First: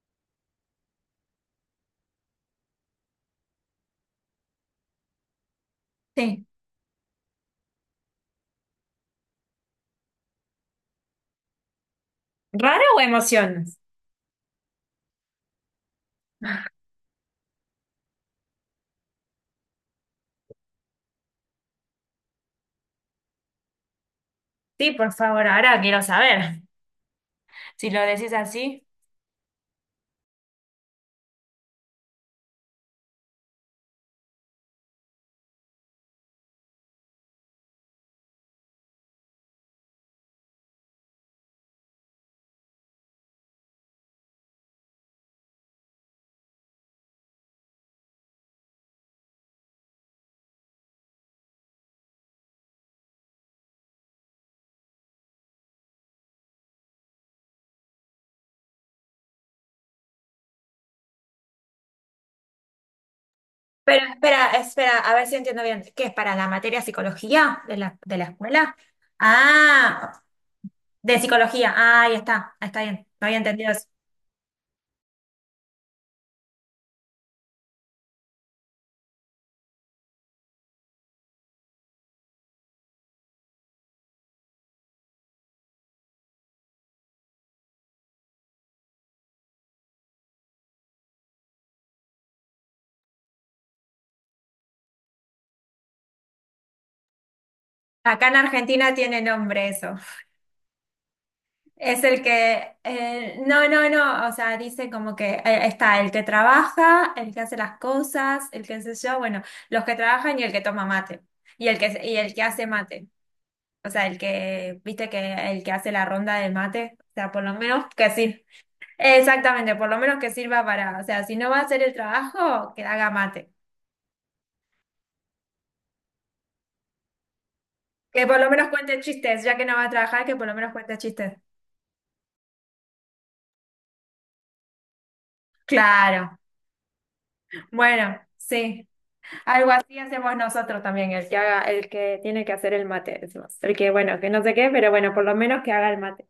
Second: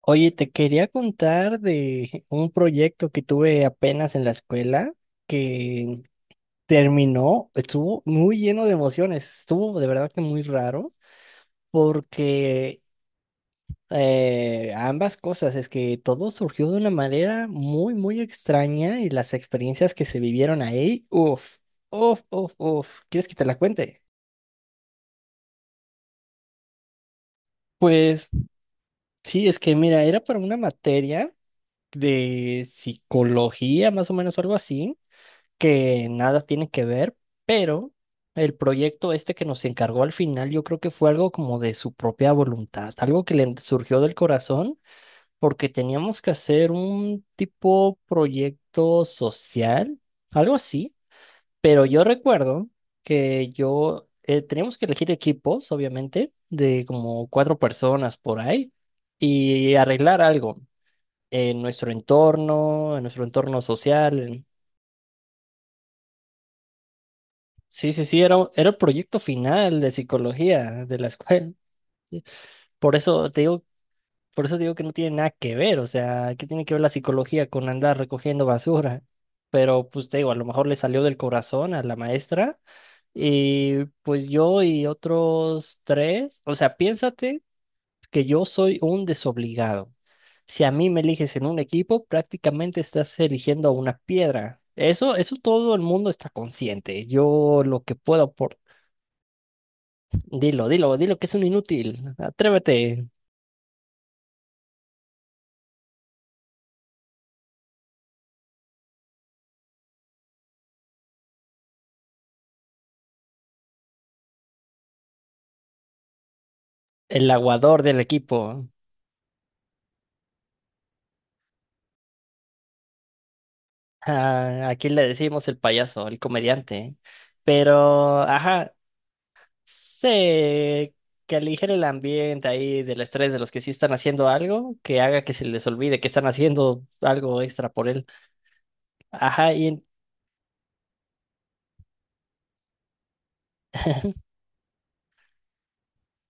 Oye, te quería contar de un proyecto que tuve apenas en la escuela que Sí. terminó, estuvo muy lleno de emociones, estuvo de verdad que muy raro porque ¿Raro o emociones? Ambas cosas, es que todo surgió de una manera muy, muy extraña y las experiencias que se vivieron ahí, uff, uff, uff, uff, ¿quieres que te la cuente? Sí, por favor, ahora quiero saber. Si lo Pues decís así. sí, es que mira, era para una materia de psicología, más o menos algo así que nada tiene que ver, pero el proyecto este que nos encargó al final, yo creo que fue algo como de su propia voluntad, algo que le surgió del corazón, porque teníamos que hacer un tipo proyecto social, algo así, pero yo recuerdo que yo teníamos que elegir equipos, obviamente, de como cuatro personas por ahí y arreglar algo en nuestro entorno Pero social. espera, espera, a ver si entiendo bien. ¿Qué es para la materia psicología de Sí, la, sí, de sí, la era escuela? el proyecto final de Ah, psicología de la de escuela. psicología. Ah, ahí Sí. está, está Por bien. No eso había te digo, entendido eso. por eso te digo que no tiene nada que ver, o sea, ¿qué tiene que ver la psicología con andar recogiendo basura? Pero pues te digo, a lo mejor le salió del corazón a la maestra y pues yo y otros tres, o sea, piénsate que yo soy un desobligado. Si a mí me eliges en un equipo, prácticamente estás eligiendo a una piedra. Eso todo el mundo está consciente. Yo lo que puedo Acá en aportar. Argentina tiene nombre eso. Dilo, dilo, dilo que es un Es inútil. el que, Atrévete. No, no, no, o sea, dice como que está el que trabaja, el que hace las cosas, el que sé yo, bueno, los que trabajan y el que toma mate. Y el que hace mate. O sea, el que, viste que el que hace la ronda del mate, o El sea, por lo aguador menos del que sirva. equipo. Exactamente, por lo menos que sirva para, o sea, si no va a hacer el trabajo, que haga mate. Ah, aquí le decimos el payaso, el comediante. Pero, Que por lo menos ajá, cuente chistes, ya que no va a trabajar, que por lo menos sé cuente chistes. que aligere el ambiente ahí del estrés de los que sí están haciendo algo, que haga que se les olvide que están Claro. haciendo algo extra por él. Bueno, sí. Ajá. Algo Y así hacemos nosotros también, el que haga, el que tiene que hacer el mate, decimos. El que, bueno, que no sé qué, pero bueno, por lo menos que haga el mate.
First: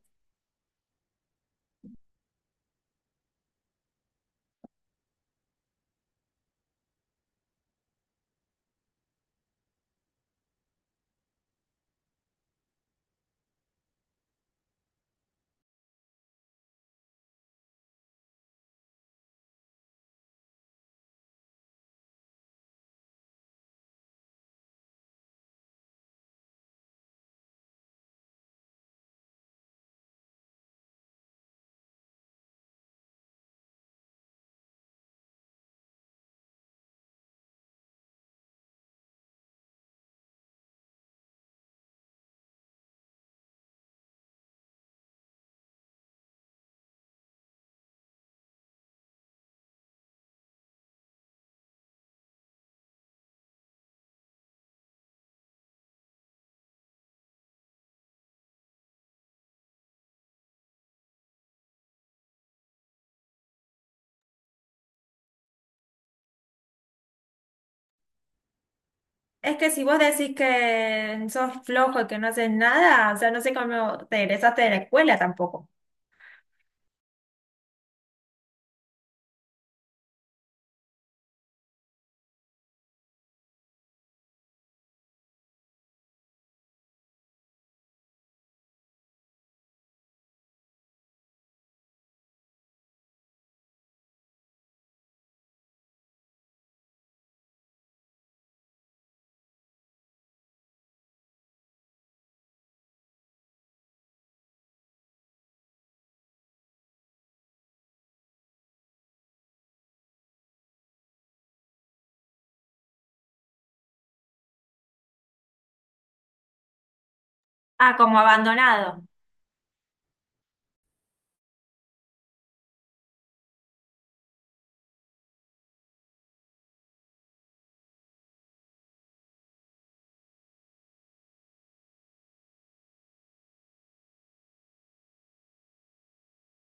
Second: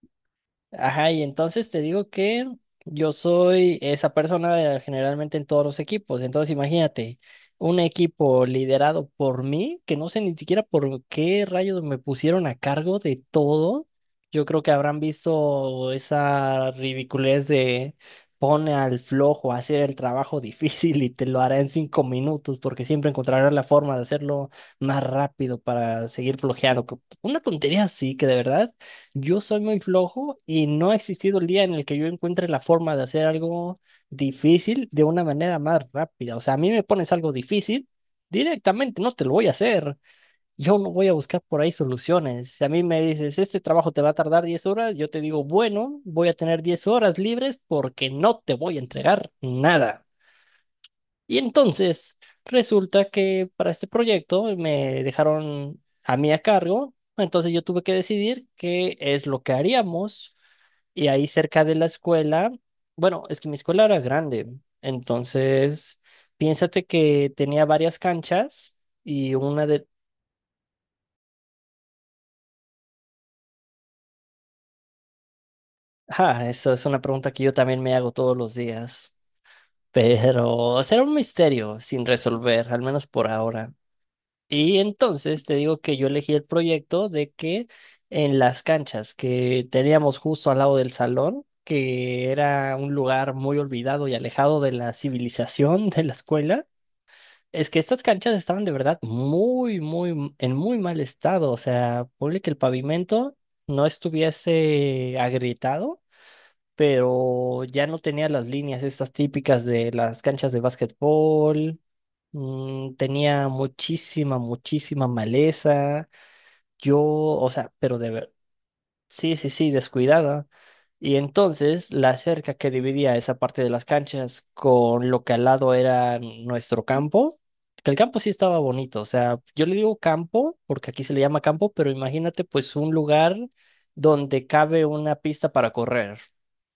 ajá, y entonces te digo que yo soy esa persona generalmente en todos los equipos. Entonces imagínate, un equipo liderado por mí, que no sé ni siquiera por qué rayos me pusieron a cargo de todo. Yo creo que habrán visto esa ridiculez de pone al flojo a hacer el trabajo difícil y te lo hará en 5 minutos, porque siempre encontrarás la forma de hacerlo más rápido para seguir flojeando. Una tontería así que de verdad. Yo soy muy flojo y no ha existido el día en el que yo encuentre la forma de hacer algo difícil de una manera más rápida. O sea, a mí me pones algo difícil, directamente no te lo voy a hacer. Yo no voy a buscar por ahí soluciones. Si a mí me dices, este trabajo te va a tardar 10 horas, yo te digo, bueno, voy a tener 10 horas libres porque no te voy a entregar nada. Y entonces resulta que para este proyecto me dejaron a mí a cargo, entonces yo tuve que decidir qué es lo que haríamos y ahí cerca de la escuela, bueno, es que mi escuela era grande, entonces piénsate que tenía varias canchas y Es una que si de... vos decís que sos flojo y que no haces nada, o sea, no sé cómo te egresaste de la escuela tampoco. Ah, esa es una pregunta que yo también me hago todos los días, pero será un misterio sin resolver, al menos por ahora. Y entonces te digo que yo elegí el proyecto de que en las canchas que teníamos justo al lado del salón, que era un lugar muy olvidado y alejado de la civilización de la escuela, es que estas canchas estaban de verdad muy, muy, en muy mal estado. O sea, ponle que el pavimento no estuviese agrietado, pero ya no tenía las líneas estas típicas de las canchas de básquetbol. Tenía muchísima, muchísima maleza. Yo, o sea. Ah, como abandonado. Sí, sí, sí, descuidada. Y entonces la cerca que dividía esa parte de las canchas con lo que al lado era nuestro campo, que el campo sí estaba bonito, o sea, yo le digo campo porque aquí se le llama campo, pero imagínate pues un lugar donde cabe una pista para correr,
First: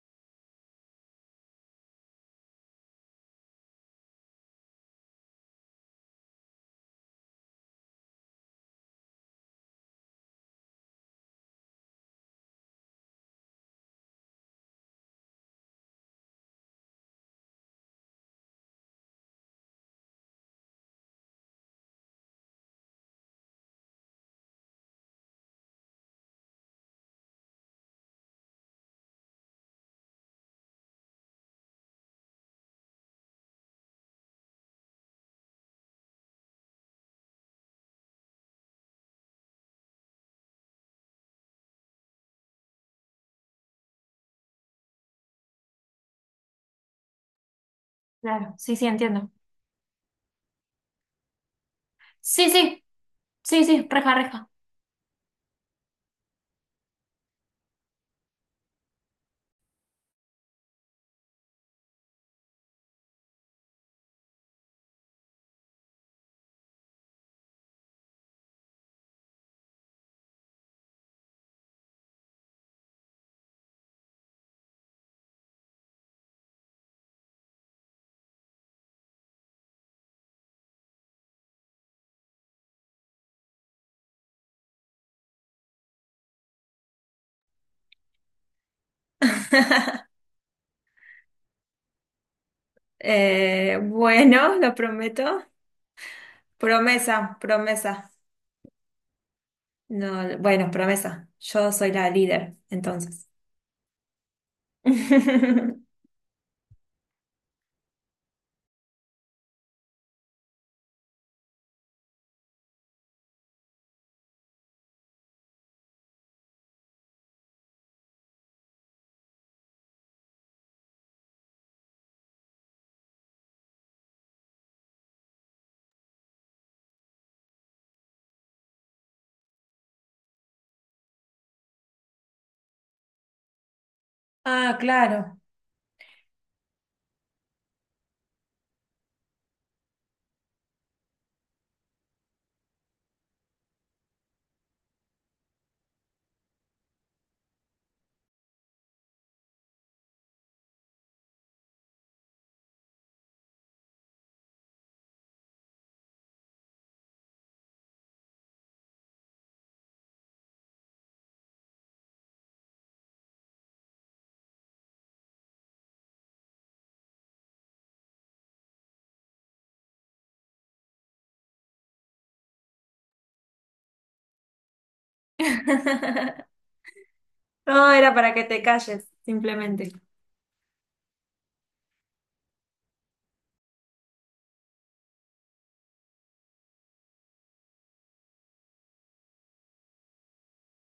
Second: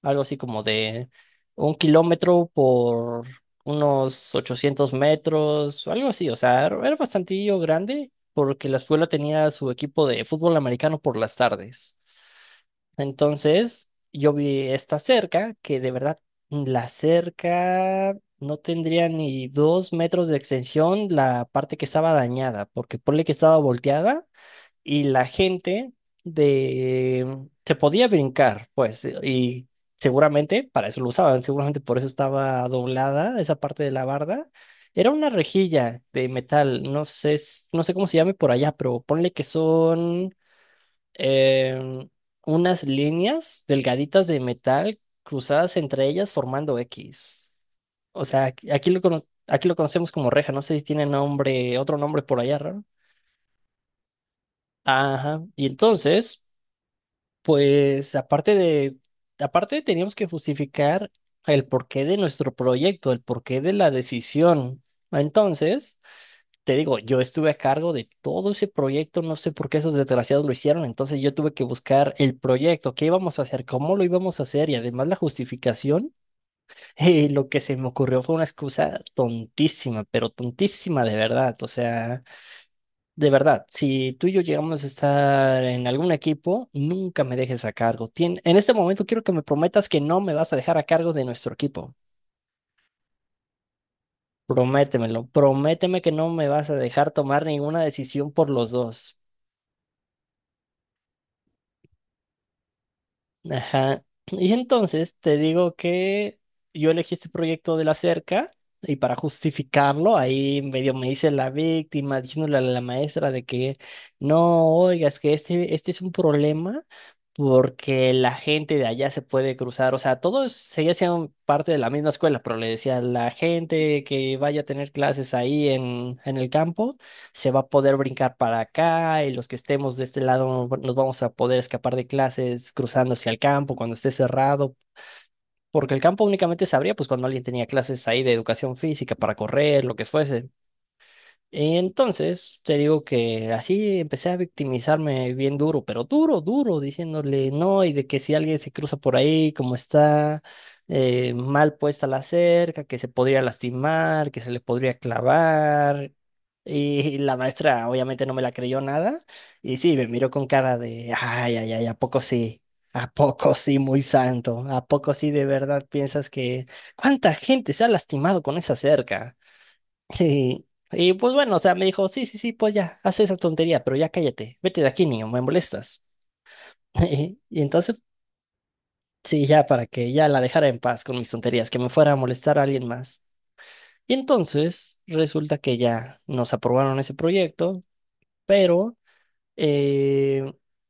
algo así como de 1 kilómetro por unos 800 metros, o algo así, o sea, era bastantillo grande porque la escuela tenía su equipo de fútbol americano por las tardes. Entonces, yo vi esta cerca, que de verdad, la cerca no tendría ni 2 metros de extensión la parte que estaba dañada, porque ponle que estaba volteada y la gente de... se podía brincar, pues, y seguramente para eso lo usaban, seguramente por eso estaba doblada esa parte de la barda. Era una rejilla de metal, no sé, no sé cómo se llame por allá, pero ponle que son em, unas líneas delgaditas de metal cruzadas entre ellas formando X. O sea, Claro, sí, sí, entiendo. aquí lo conocemos como reja, no sé si tiene nombre, otro nombre por Sí, allá, raro. sí, sí, sí, reja, reja. Ajá. Y entonces, pues aparte teníamos que justificar el porqué de nuestro proyecto, el porqué de la decisión. Entonces, te digo, yo estuve a cargo de todo ese proyecto, no sé por qué esos desgraciados lo hicieron, entonces yo tuve que buscar el proyecto, qué íbamos a hacer, cómo lo íbamos a hacer y además la justificación, lo que se me ocurrió fue una excusa tontísima, pero tontísima de verdad, o sea, de verdad, si tú y yo llegamos a estar en algún equipo, nunca me dejes a cargo. En este momento quiero que me prometas que no me vas a dejar a cargo de nuestro equipo. Bueno, lo Prométemelo, prometo. prométeme que no me vas a dejar Promesa, tomar ninguna promesa. decisión por los dos. No, bueno, promesa. Yo soy la líder, entonces. Ajá. Y entonces te digo que yo elegí este proyecto de la cerca y para justificarlo ahí medio me hice la víctima diciéndole a la maestra de que no, oiga, es que este es un problema porque la gente de allá se puede cruzar, o sea, todos seguían siendo parte de la misma escuela, pero le decía la gente que vaya a tener clases ahí en el campo se va a poder brincar para acá y los que estemos de este lado bueno, nos vamos a poder escapar de clases cruzando hacia el campo cuando esté Ah, cerrado, claro. porque el campo únicamente se abría pues cuando alguien tenía clases ahí de educación física para correr, lo que fuese. Entonces, te digo que así empecé a victimizarme bien duro, pero duro, duro, diciéndole no y de que si alguien se cruza por ahí, como está mal puesta la cerca, que se podría lastimar, que se le podría clavar, y la maestra obviamente no me la creyó nada. Y sí, me miró con cara de, ay, ay, ay, ¿a poco sí? ¿A poco sí, muy santo? ¿A poco sí de verdad piensas que cuánta gente se ha lastimado con esa cerca? Y, y pues bueno, o sea, me dijo, sí, sí, sí, pues ya, haz esa tontería, pero ya cállate, vete de aquí, niño, me molestas. Y No, entonces, era para que te calles, sí, ya simplemente. para que ya la dejara en paz con mis tonterías, que me fuera a molestar a alguien más. Y entonces, resulta que ya nos aprobaron ese proyecto, pero... Eh,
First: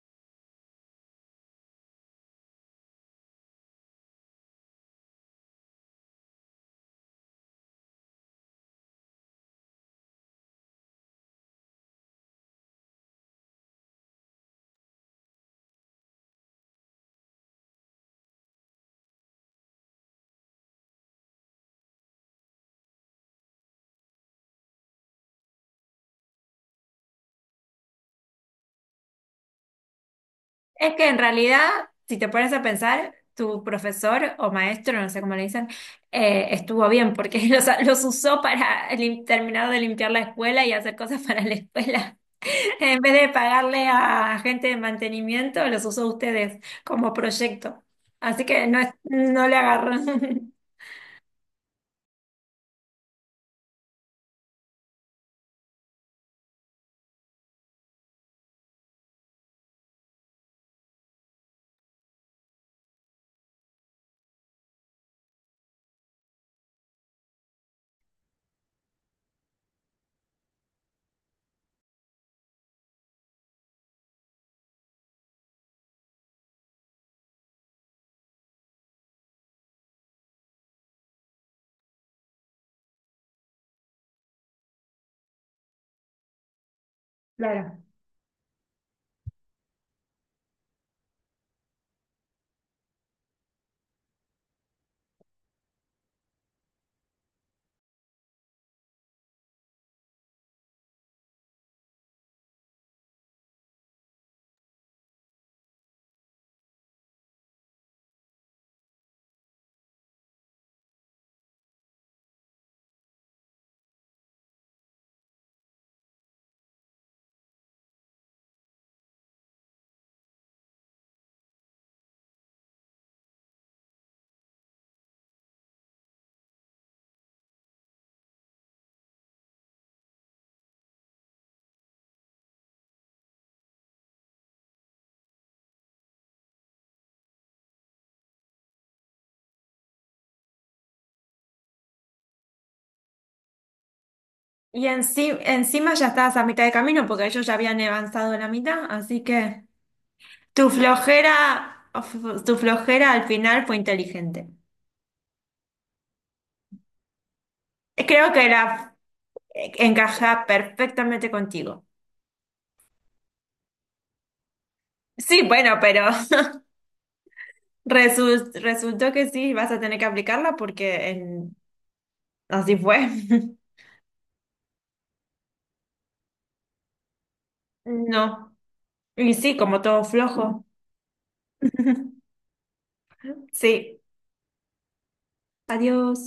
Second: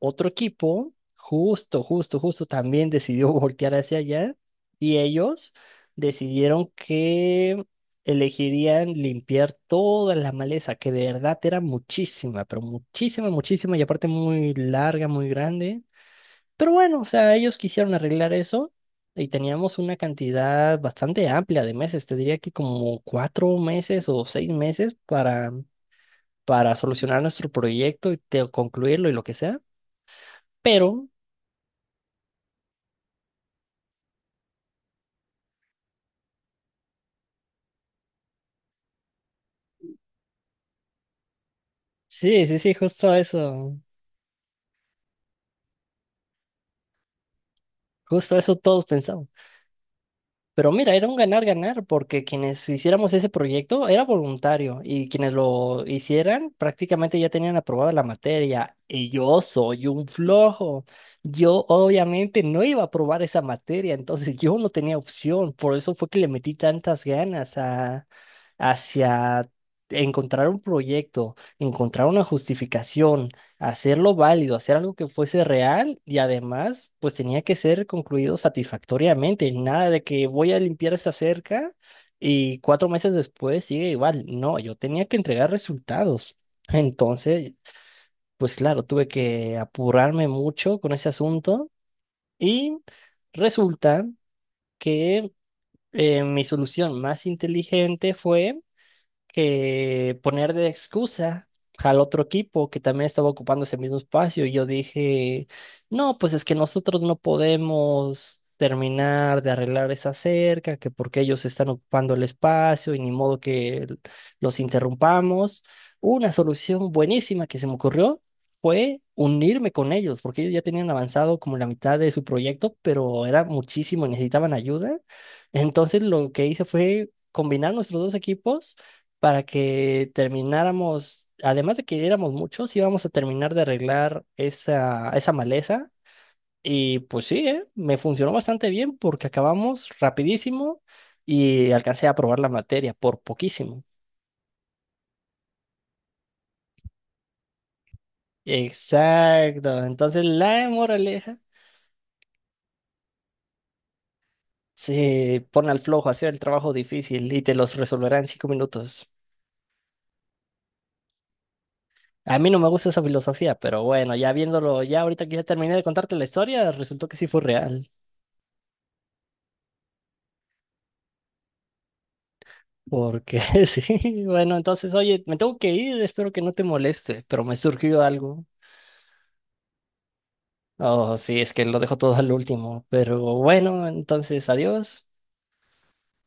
otro equipo, justo, justo, justo, también decidió voltear hacia allá y ellos decidieron que elegirían limpiar toda la maleza, que de verdad era muchísima, pero muchísima, muchísima y aparte muy larga, muy grande. Pero bueno, o sea, ellos quisieron arreglar eso y teníamos una cantidad bastante amplia de meses, te diría que como 4 meses o 6 meses para solucionar nuestro proyecto y concluirlo y lo que sea. Es Pero que en realidad, si te pones a pensar, tu profesor o maestro, no sé cómo le dicen, estuvo bien porque los usó para terminar de limpiar la escuela y hacer cosas para la escuela. sí, sí, sí, En vez justo de eso. pagarle a gente de mantenimiento, los usó ustedes como proyecto. Justo Así eso que no, todos pensamos. no le agarró. Pero mira, era un ganar-ganar porque quienes hiciéramos ese proyecto era voluntario y quienes lo hicieran prácticamente ya tenían aprobada la materia y yo soy un flojo. Yo obviamente no iba a aprobar esa materia, entonces yo no tenía opción. Por eso fue que le metí tantas ganas hacia encontrar un proyecto, encontrar una justificación hacerlo válido, hacer algo que fuese real y además pues tenía que ser concluido satisfactoriamente, nada de que voy a limpiar esa cerca y 4 meses después sigue igual, no, yo tenía que entregar resultados. Entonces, Claro. pues claro, tuve que apurarme mucho con ese asunto y resulta que mi solución más inteligente fue que poner de excusa al otro equipo que también estaba ocupando ese mismo espacio. Y yo dije, no, pues es que nosotros no podemos terminar de arreglar esa cerca, que porque ellos están ocupando el espacio y ni modo que los interrumpamos. Una solución buenísima que se me ocurrió fue unirme con ellos, porque ellos ya tenían avanzado como la mitad de su proyecto, pero era muchísimo, y necesitaban ayuda. Entonces lo que hice fue combinar nuestros dos equipos para que termináramos, además de que éramos muchos, íbamos a terminar de arreglar esa maleza. Y pues sí, ¿eh? Me funcionó bastante bien porque acabamos rapidísimo y alcancé a aprobar la materia por poquísimo. Y encima ya estabas a mitad de camino porque ellos ya habían avanzado la mitad, así que Exacto. Entonces la tu moraleja flojera, tu flojera al final fue inteligente. se pone al flojo, hacer el trabajo difícil y te los resolverá en Creo cinco que la minutos. encaja perfectamente contigo. A mí no me gusta esa filosofía, pero bueno, ya viéndolo, ya ahorita que Sí, ya terminé bueno, de pero contarte la historia, resultó que sí fue real. Resultó que sí, vas a tener que aplicarla porque así fue. Porque sí, bueno, entonces, oye, me tengo que ir, espero que no te moleste, pero me surgió algo. No. Y sí, como todo flojo. Oh, sí, es que lo dejo todo al último, pero bueno, Sí. entonces, adiós. Adiós.